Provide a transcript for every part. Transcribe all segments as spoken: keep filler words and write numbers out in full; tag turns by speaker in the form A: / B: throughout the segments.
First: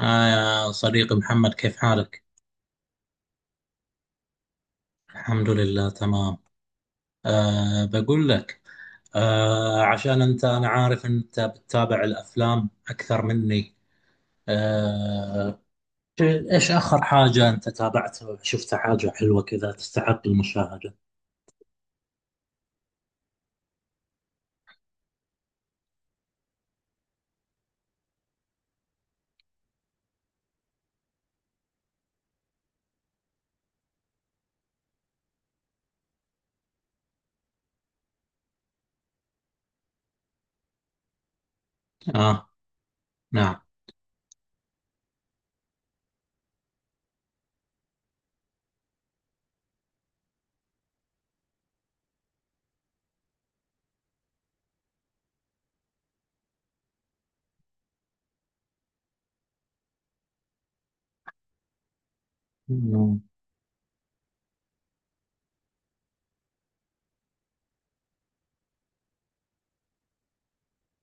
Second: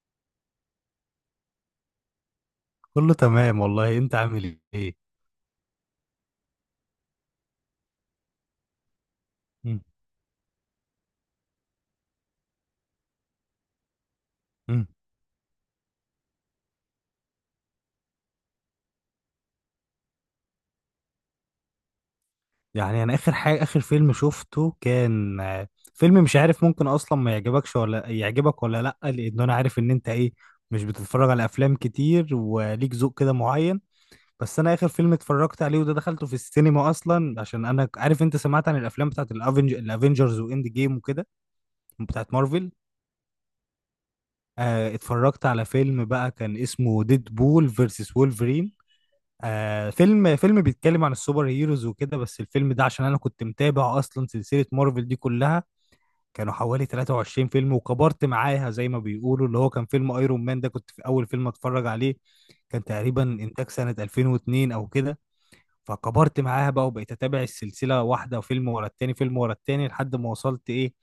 A: آه يا صديقي محمد، كيف حالك؟
B: كله تمام والله انت عامل ايه؟
A: الحمد لله تمام. آه بقول لك،
B: مم.
A: آه عشان أنت، أنا عارف أنت بتتابع الأفلام أكثر مني.
B: مم.
A: آه. إيش آخر حاجة أنت تابعتها؟ شفت حاجة حلوة كذا تستحق المشاهدة؟
B: يعني انا اخر حاجه اخر فيلم شفته كان آه، فيلم مش عارف ممكن اصلا ما يعجبكش ولا يعجبك ولا لا، لان انا عارف ان انت ايه، مش بتتفرج على افلام كتير وليك ذوق كده معين. بس انا اخر فيلم اتفرجت عليه وده دخلته في السينما اصلا، عشان انا ك- عارف انت سمعت عن الافلام بتاعت الافنج الافنجرز واند جيم وكده، بتاعت
A: آه.
B: مارفل.
A: نعم.
B: آه، اتفرجت على فيلم بقى كان اسمه ديد بول فيرسس وولفرين. آه فيلم فيلم بيتكلم عن السوبر هيروز وكده، بس الفيلم ده عشان انا كنت متابع اصلا سلسلة مارفل دي كلها، كانوا حوالي تلاتة وعشرين فيلم، وكبرت معاها زي ما بيقولوا، اللي هو كان فيلم ايرون مان ده كنت في اول فيلم اتفرج عليه، كان
A: مم.
B: تقريبا انتاج سنة ألفين واثنين او كده. فكبرت معاها بقى وبقيت اتابع السلسلة، واحدة وفيلم ورا التاني، فيلم ورا التاني لحد ما وصلت ايه،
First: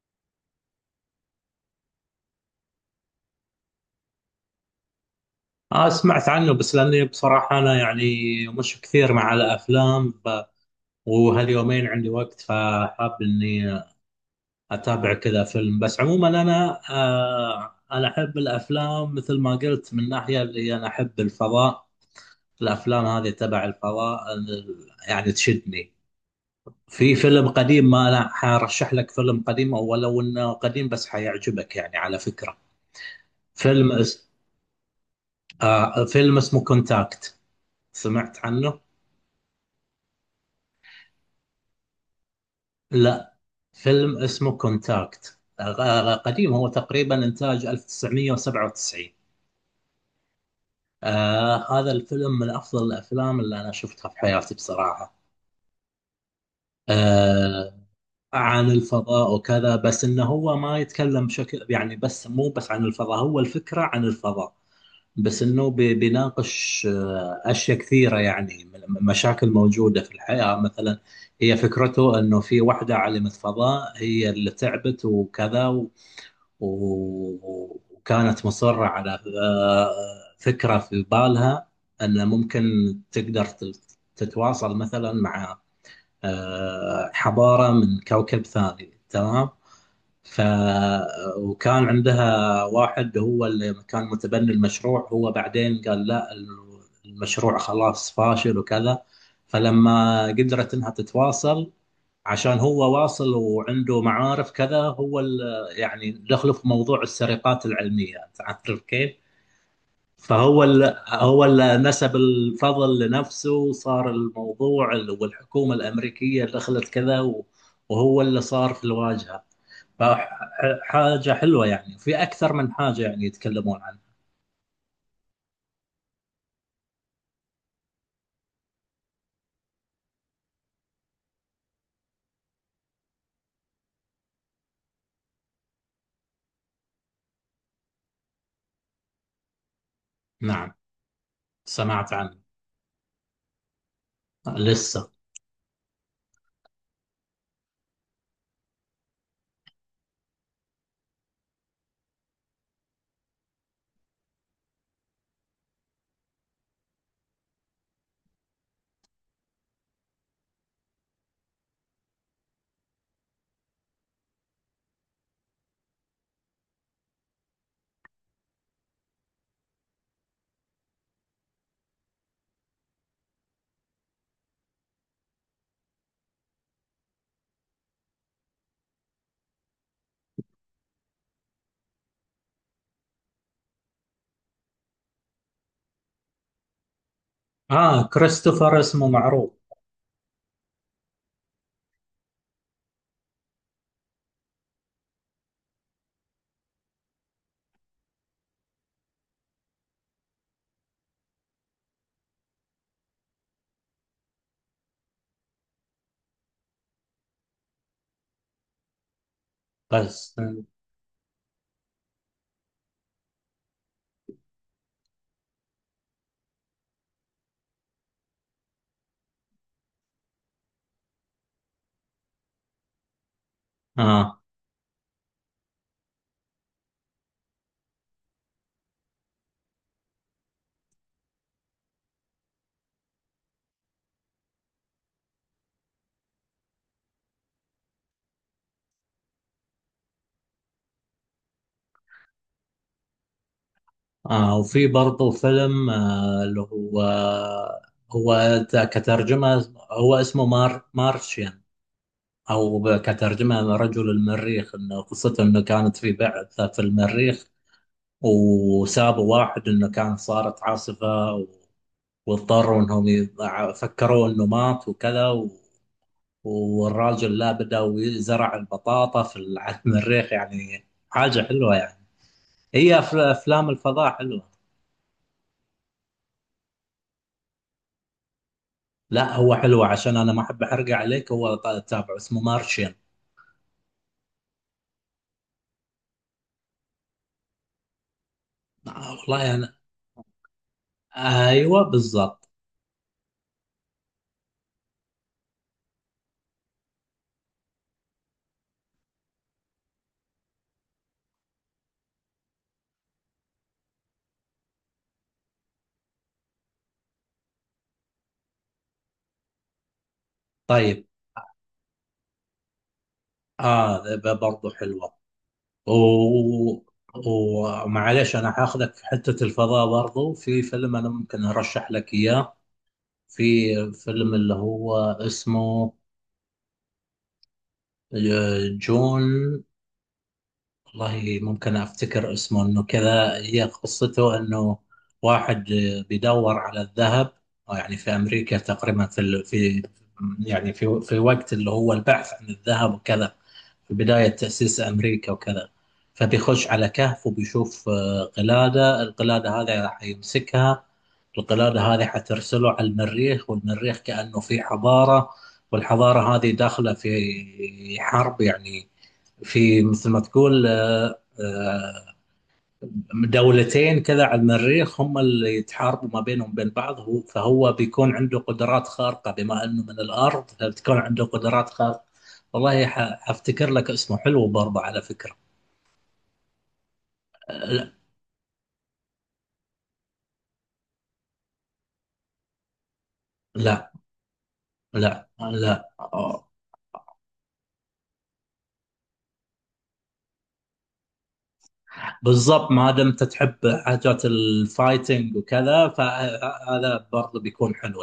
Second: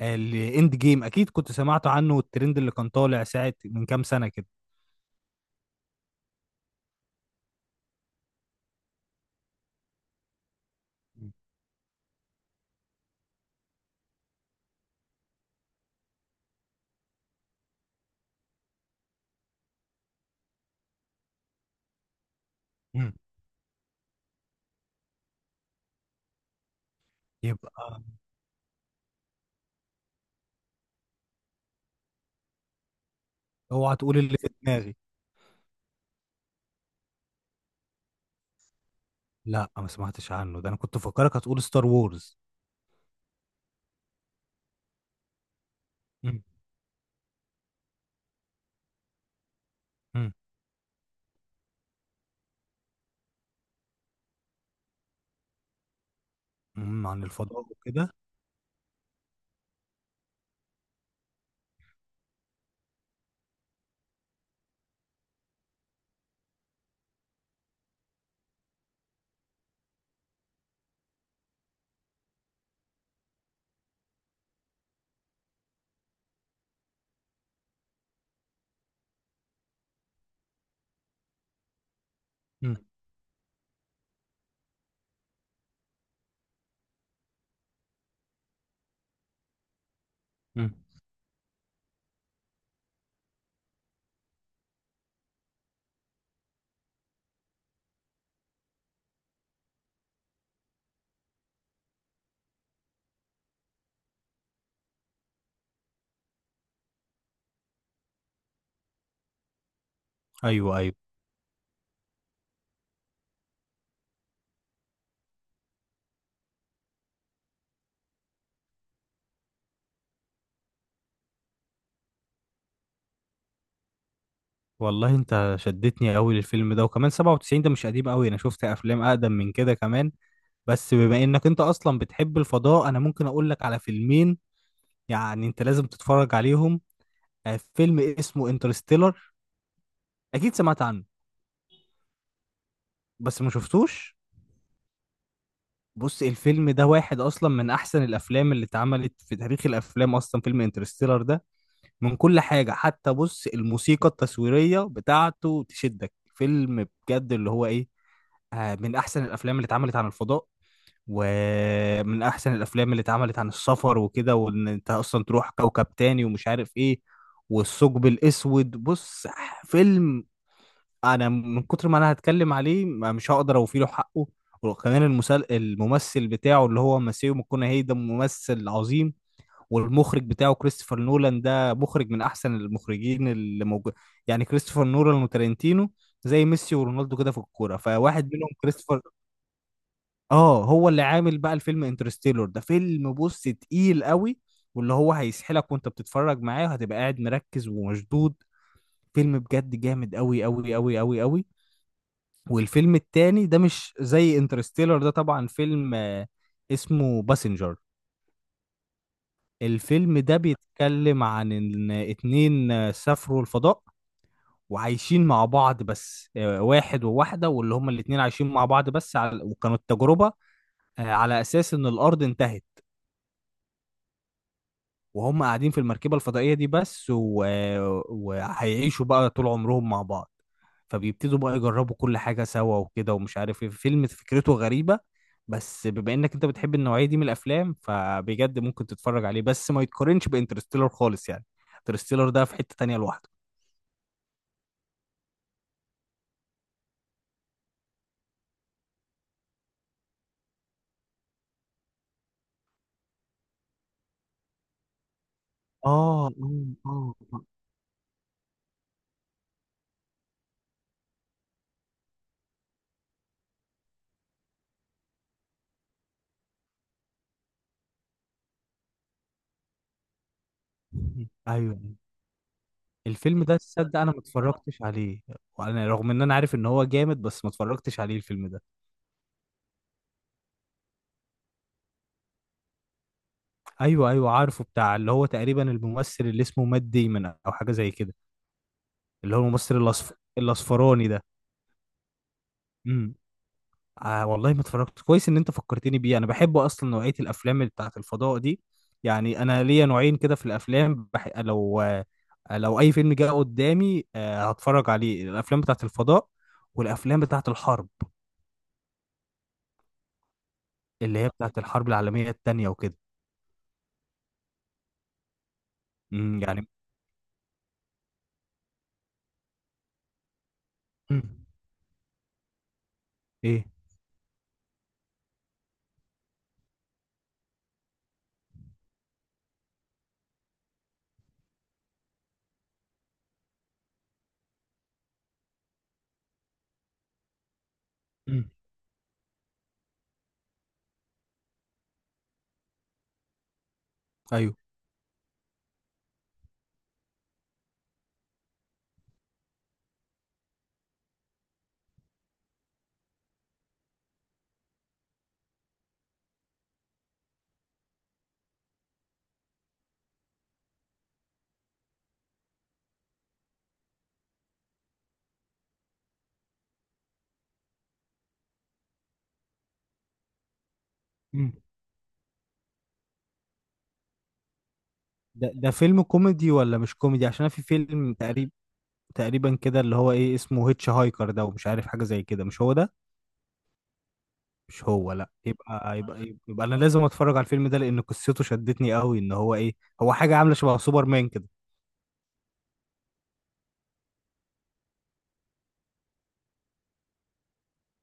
B: آه، الاند جيم اكيد كنت سمعت عنه، والترند اللي كان طالع ساعة من كام سنة كده.
A: آه سمعت عنه، بس لأني بصراحة أنا يعني مش كثير مع الأفلام ف... وهاليومين عندي وقت فحاب إني اتابع كذا فيلم. بس عموما انا آه انا احب الافلام، مثل ما قلت، من ناحيه اللي انا احب الفضاء. الافلام
B: مم.
A: هذه تبع الفضاء ال- يعني تشدني. في فيلم قديم،
B: يبقى
A: ما انا حرشح لك فيلم قديم، او لو انه قديم بس حيعجبك يعني على فكره. فيلم
B: اوعى تقول
A: اس...
B: اللي في دماغي.
A: آه فيلم اسمه كونتاكت، سمعت عنه؟
B: لا ما سمعتش عنه، ده انا كنت فاكرك هتقول ستار وورز.
A: لا، فيلم اسمه كونتاكت، آه
B: مم.
A: قديم، هو تقريبا انتاج ألف وتسعمية وسبعة وتسعين.
B: مم.
A: آه هذا الفيلم من أفضل الأفلام اللي أنا شفتها في حياتي بصراحة.
B: مم. عن الفضاء
A: آه
B: وكده.
A: عن الفضاء وكذا، بس إنه هو ما يتكلم بشكل يعني، بس مو بس عن الفضاء، هو الفكرة عن الفضاء، بس إنه بي- بيناقش آه أشياء كثيرة يعني، م- مشاكل موجودة في الحياة مثلا. هي فكرته إنه في واحدة عالمة فضاء هي اللي تعبت وكذا، و- وكانت مصرة على آه، فكرة في بالها أن ممكن
B: مم.
A: تقدر تت- تتواصل مثلا مع آه، حضارة من كوكب ثاني، تمام. ف
B: مم.
A: وكان عندها واحد هو اللي كان متبني المشروع، هو بعدين قال لا، المشروع خلاص فاشل وكذا. فلما قدرت انها تتواصل، عشان هو واصل وعنده معارف كذا، هو ال- يعني دخله في موضوع السرقات العلمية، تعرف كيف؟ فهو
B: ايوه ايوه.
A: ال هو ال نسب الفضل لنفسه، وصار الموضوع ال- والحكومة الأمريكية دخلت كذا و- وهو اللي صار في الواجهة. فحاجة حلوة يعني، في أكثر من حاجة يعني يتكلمون عنها.
B: والله انت شدتني قوي للفيلم ده، وكمان سبعة وتسعين ده مش قديم قوي، انا شفت افلام اقدم من كده كمان. بس بما انك انت اصلا بتحب الفضاء انا ممكن اقول لك على فيلمين، يعني انت لازم تتفرج عليهم. آه، فيلم اسمه انترستيلر، اكيد
A: نعم
B: سمعت عنه
A: سمعت عنه.
B: بس ما شفتوش.
A: لسه.
B: بص الفيلم ده واحد اصلا من احسن الافلام اللي اتعملت في تاريخ الافلام اصلا، فيلم انترستيلر ده من كل حاجة، حتى بص الموسيقى التصويرية بتاعته تشدك، فيلم بجد اللي هو ايه، آه، من احسن الافلام اللي اتعملت عن الفضاء، ومن احسن الافلام اللي اتعملت عن السفر وكده، وان انت اصلا تروح كوكب تاني ومش عارف ايه، والثقب الاسود. بص، فيلم، انا من كتر ما انا هتكلم عليه ما- مش هقدر اوفي له حقه. وكمان المسل... الممثل بتاعه اللي هو ماسيو ماكونهي ده ممثل عظيم، والمخرج بتاعه كريستوفر نولان ده مخرج من احسن المخرجين اللي موجود، يعني كريستوفر نولان وتارنتينو زي ميسي ورونالدو كده في الكوره،
A: آه
B: فواحد منهم
A: كريستوفر
B: كريستوفر.
A: اسمه معروف.
B: اه هو اللي عامل بقى الفيلم انترستيلر ده، فيلم بص تقيل قوي، واللي هو هيسحلك وانت بتتفرج معاه، وهتبقى قاعد مركز ومشدود، فيلم بجد جامد قوي قوي قوي قوي قوي. والفيلم التاني ده مش زي انترستيلر ده طبعا، فيلم آه، اسمه باسنجر. الفيلم
A: بس.
B: ده بيتكلم عن ان اتنين آه، سافروا الفضاء، وعايشين مع بعض، بس آه، واحد وواحدة، واللي هما الاتنين عايشين مع بعض بس، على وكانوا التجربة آه، على اساس ان الارض انتهت،
A: آه.
B: وهم قاعدين في المركبة الفضائية دي بس و... وهيعيشوا بقى طول عمرهم مع بعض، فبيبتدوا بقى يجربوا كل حاجة سوا وكده ومش عارف ايه، فيلم فكرته غريبة. بس بما انك انت بتحب النوعية دي من الافلام فبجد ممكن تتفرج عليه، بس ما يتقارنش بانترستيلر خالص يعني، انترستيلر ده في حتة تانية لوحده.
A: آه وفي برضه فيلم، آه اللي هو، هو ت- كترجمة هو اسمه مار مارشيان، أو ب- كترجمة رجل المريخ. إنه قصته إنه كانت في
B: اه اه
A: بعثة في
B: اه آه.
A: المريخ، وسابوا واحد إنه كان صارت عاصفة و- واضطروا إنهم يضع- فكروا إنه مات وكذا و- والراجل لا، بدأ يزرع البطاطا في ال- على المريخ، يعني حاجة حلوة
B: ايوه.
A: يعني. هي أف-
B: الفيلم ده
A: أفلام
B: تصدق
A: الفضاء
B: انا ما
A: حلوة.
B: اتفرجتش عليه. وانا رغم ان انا عارف ان هو جامد بس ما اتفرجتش عليه الفيلم ده.
A: لا هو حلو، عشان انا ما احب احرق عليك، هو ط- تابعه اسمه مارشين.
B: ايوه ايوه عارفه، بتاع اللي هو تقريبا الممثل اللي اسمه مات ديمون او حاجه زي كده،
A: آه
B: اللي هو
A: والله انا.
B: الممثل الاصف... الاصفراني ده.
A: آه، ايوه بالضبط.
B: امم. آه والله ما اتفرجت، كويس ان انت فكرتني بيه، انا بحب اصلا نوعيه الافلام اللي بتاعت الفضاء دي. يعني انا ليا نوعين كده في الافلام، بح... لو آه، لو اي فيلم جه قدامي آه هتفرج عليه، الافلام بتاعت الفضاء، والافلام بتاعت الحرب
A: طيب.
B: اللي هي بتاعت الحرب العالميه التانيه وكده.
A: اه ب- برضو حلوه.
B: امم يعني.
A: و- ومعليش انا حاخذك في حته الفضاء برضو، في فيلم انا ممكن
B: امم.
A: ارشح لك اياه. في
B: ايه.
A: فيلم اللي هو اسمه آه، جون، والله ممكن افتكر اسمه انه كذا. هي قصته انه واحد بيدور على الذهب، آه، يعني في
B: امم.
A: امريكا تقريبا في ال- في يعني في في وقت اللي هو البحث عن الذهب وكذا، في بداية
B: ايوه.
A: تأسيس أمريكا وكذا. فبيخش على كهف وبيشوف آه، قلادة، القلادة هذه راح يمسكها. القلادة هذه حترسله على المريخ، والمريخ كأنه في حضارة، والحضارة هذه داخلة في حرب يعني، في مثل ما تقول آه، آه، دولتين كذا على المريخ هم اللي يتحاربوا ما بينهم بين بعض. هو فهو بيكون عنده قدرات خارقة، بما انه من الارض فبتكون عنده
B: امم.
A: قدرات خارقة. والله ح- حفتكر لك اسمه، حلو برضه على فكرة.
B: ده ده فيلم كوميدي ولا مش كوميدي؟ عشان أنا في
A: لا،
B: فيلم تقريبا تقريبا كده اللي هو ايه، اسمه هيتش هايكر ده ومش عارف حاجه زي كده، مش هو ده؟
A: لا
B: مش هو،
A: لا,
B: لا.
A: لا.
B: يبقى يبقى يبقى,
A: آه.
B: يبقى انا لازم اتفرج على الفيلم ده، لان قصته شدتني قوي ان هو ايه، هو حاجه عامله شبه سوبرمان كده.
A: بالضبط، ما دمت تحب حاجات الفايتنج وكذا، فهذا برضه بيكون حلو.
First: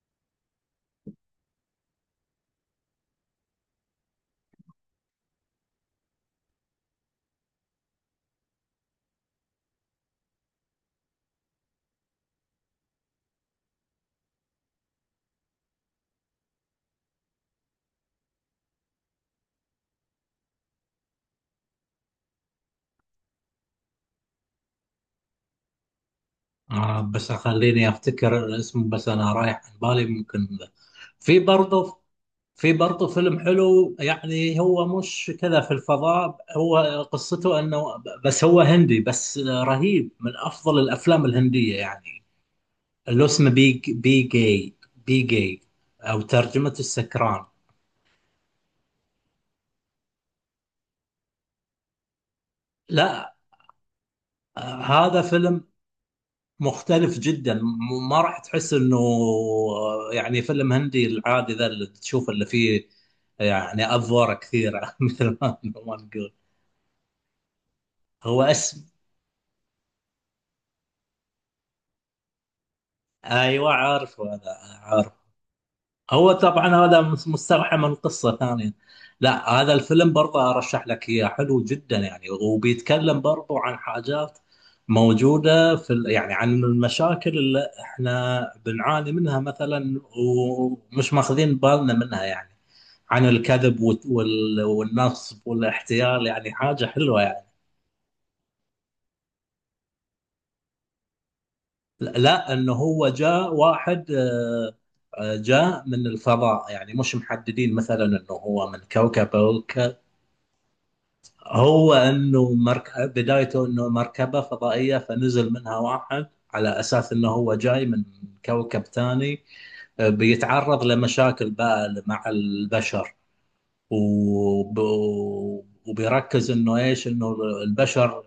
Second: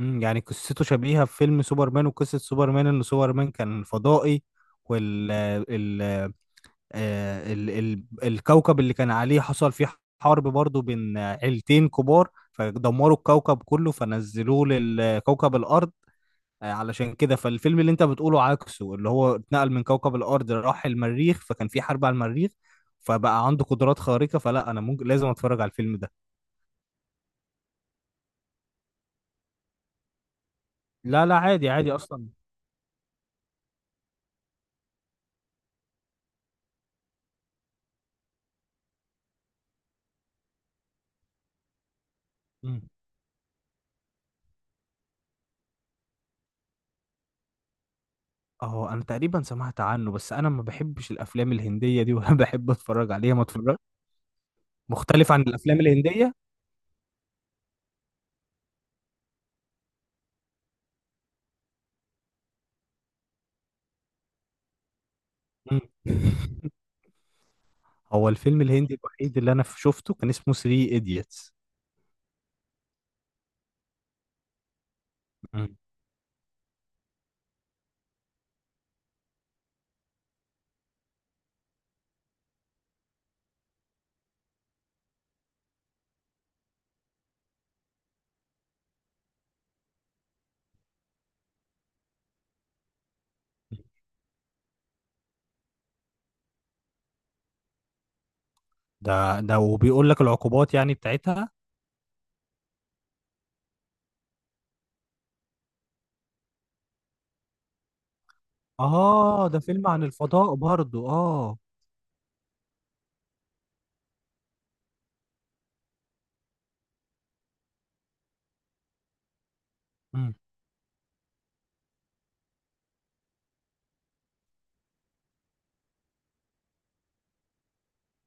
B: امم يعني قصته شبيهه بفيلم سوبرمان، وقصه سوبرمان ان سوبرمان كان فضائي، وال آه، ال ال الكوكب اللي كان عليه حصل فيه حرب برضو بين آه، عيلتين كبار، فدمروا الكوكب كله فنزلوه لكوكب الأرض. آه، علشان كده فالفيلم اللي انت بتقوله عكسه، اللي هو اتنقل من كوكب الأرض راح المريخ، فكان في حرب على المريخ فبقى عنده قدرات خارقة، فلا انا ممكن لازم اتفرج على الفيلم ده.
A: آه بس خليني افتكر الاسم، بس انا رايح عن بالي ممكن ذا.
B: لا لا
A: في
B: عادي عادي
A: برضه،
B: اصلا.
A: في برضه فيلم حلو، يعني هو مش كذا في الفضاء. هو قصته انه، بس هو هندي بس رهيب، من افضل الافلام الهندية يعني،
B: مم.
A: اللي اسمه بي بي جاي، بي جاي، او ترجمة السكران.
B: اه انا تقريبا سمعت عنه، بس انا ما بحبش الافلام الهندية دي، ولا بحب اتفرج
A: لا،
B: عليها ما اتفرج.
A: آه، هذا
B: مختلف عن
A: فيلم
B: الافلام الهندية؟
A: مختلف جدا، م- ما راح تحس انه آه، يعني فيلم هندي العادي ذا اللي تشوف اللي فيه، يعني افواره كثيره مثل ما
B: مم.
A: ما نقول.
B: هو
A: هو
B: الفيلم
A: اسم،
B: الهندي الوحيد اللي انا شفته كان اسمه ثري ايديتس.
A: ايوه عارفه انا. هو طبعا هذا مستوحى من قصة ثانية. لا، هذا الفيلم برضه أرشح لك إياه، حلو جدا يعني، وبيتكلم برضه عن حاجات موجودة في ال- يعني عن المشاكل اللي احنا بنعاني منها مثلا ومش ماخذين بالنا منها يعني، عن الكذب وت- وال- والنصب والاحتيال، يعني حاجة حلوة يعني.
B: ده ده وبيقول لك العقوبات يعني بتاعتها؟
A: لا، انه هو جاء واحد آه، آه، جاء من الفضاء، يعني مش محددين مثلا انه هو من كوكب.
B: اه ده فيلم عن الفضاء برضو، اه.
A: هو انه مركب، بدايته انه مركبه فضائيه فنزل منها واحد، على اساس انه هو جاي من كوكب ثاني. آه،
B: مم.
A: بيتعرض لمشاكل بقى مع البشر، وب... وبيركز انه ايش، انه البشر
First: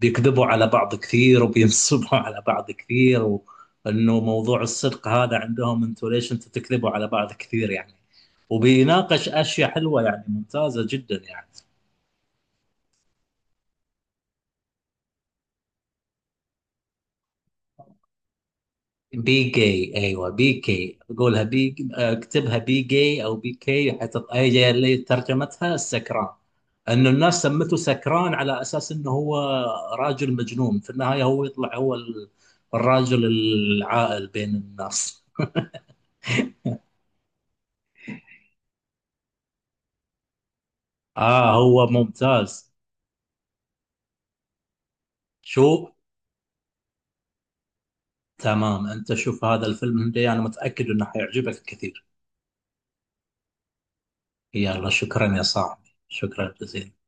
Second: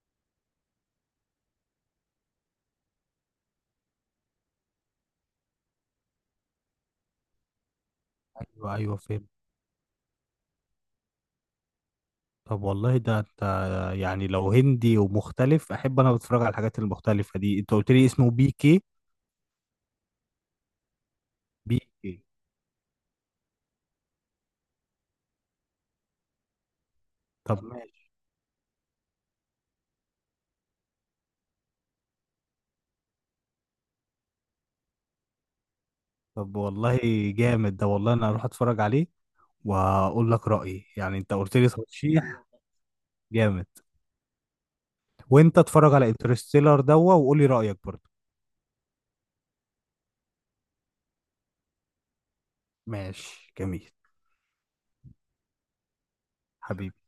A: بيكذبوا على بعض كثير وبينصبوا على بعض كثير، وانه موضوع الصدق هذا عندهم، انتوا ليش انتوا تكذبوا على بعض كثير يعني.
B: ايوه ايوه فيلم.
A: وبيناقش اشياء حلوه يعني، ممتازه جدا يعني.
B: طب والله ده انت، يعني لو هندي ومختلف احب انا اتفرج على الحاجات المختلفه دي. انت قلت لي اسمه بي كي؟
A: بي جي، ايوه بي كي، قولها بي،
B: بي كي.
A: اكتبها بي جي او بي كي حتط... هي اللي ترجمتها السكران. انه الناس
B: طب
A: سمته
B: ماشي.
A: سكران على اساس انه هو راجل مجنون، في النهايه هو يطلع هو ال- الراجل العاقل بين الناس.
B: طب والله جامد ده، والله انا هروح اتفرج عليه واقول لك رايي، يعني انت
A: اه
B: قلت لي
A: هو
B: ترشيح
A: ممتاز.
B: جامد. وانت
A: شو.
B: اتفرج على انترستيلر دوا وقول لي رايك برضو.
A: تمام، انت شوف هذا الفيلم هندي، انا متاكد انه حيعجبك كثير.
B: ماشي جميل.
A: يلا شكرا يا صاحبي، شكرا جزيلا.
B: حبيبي.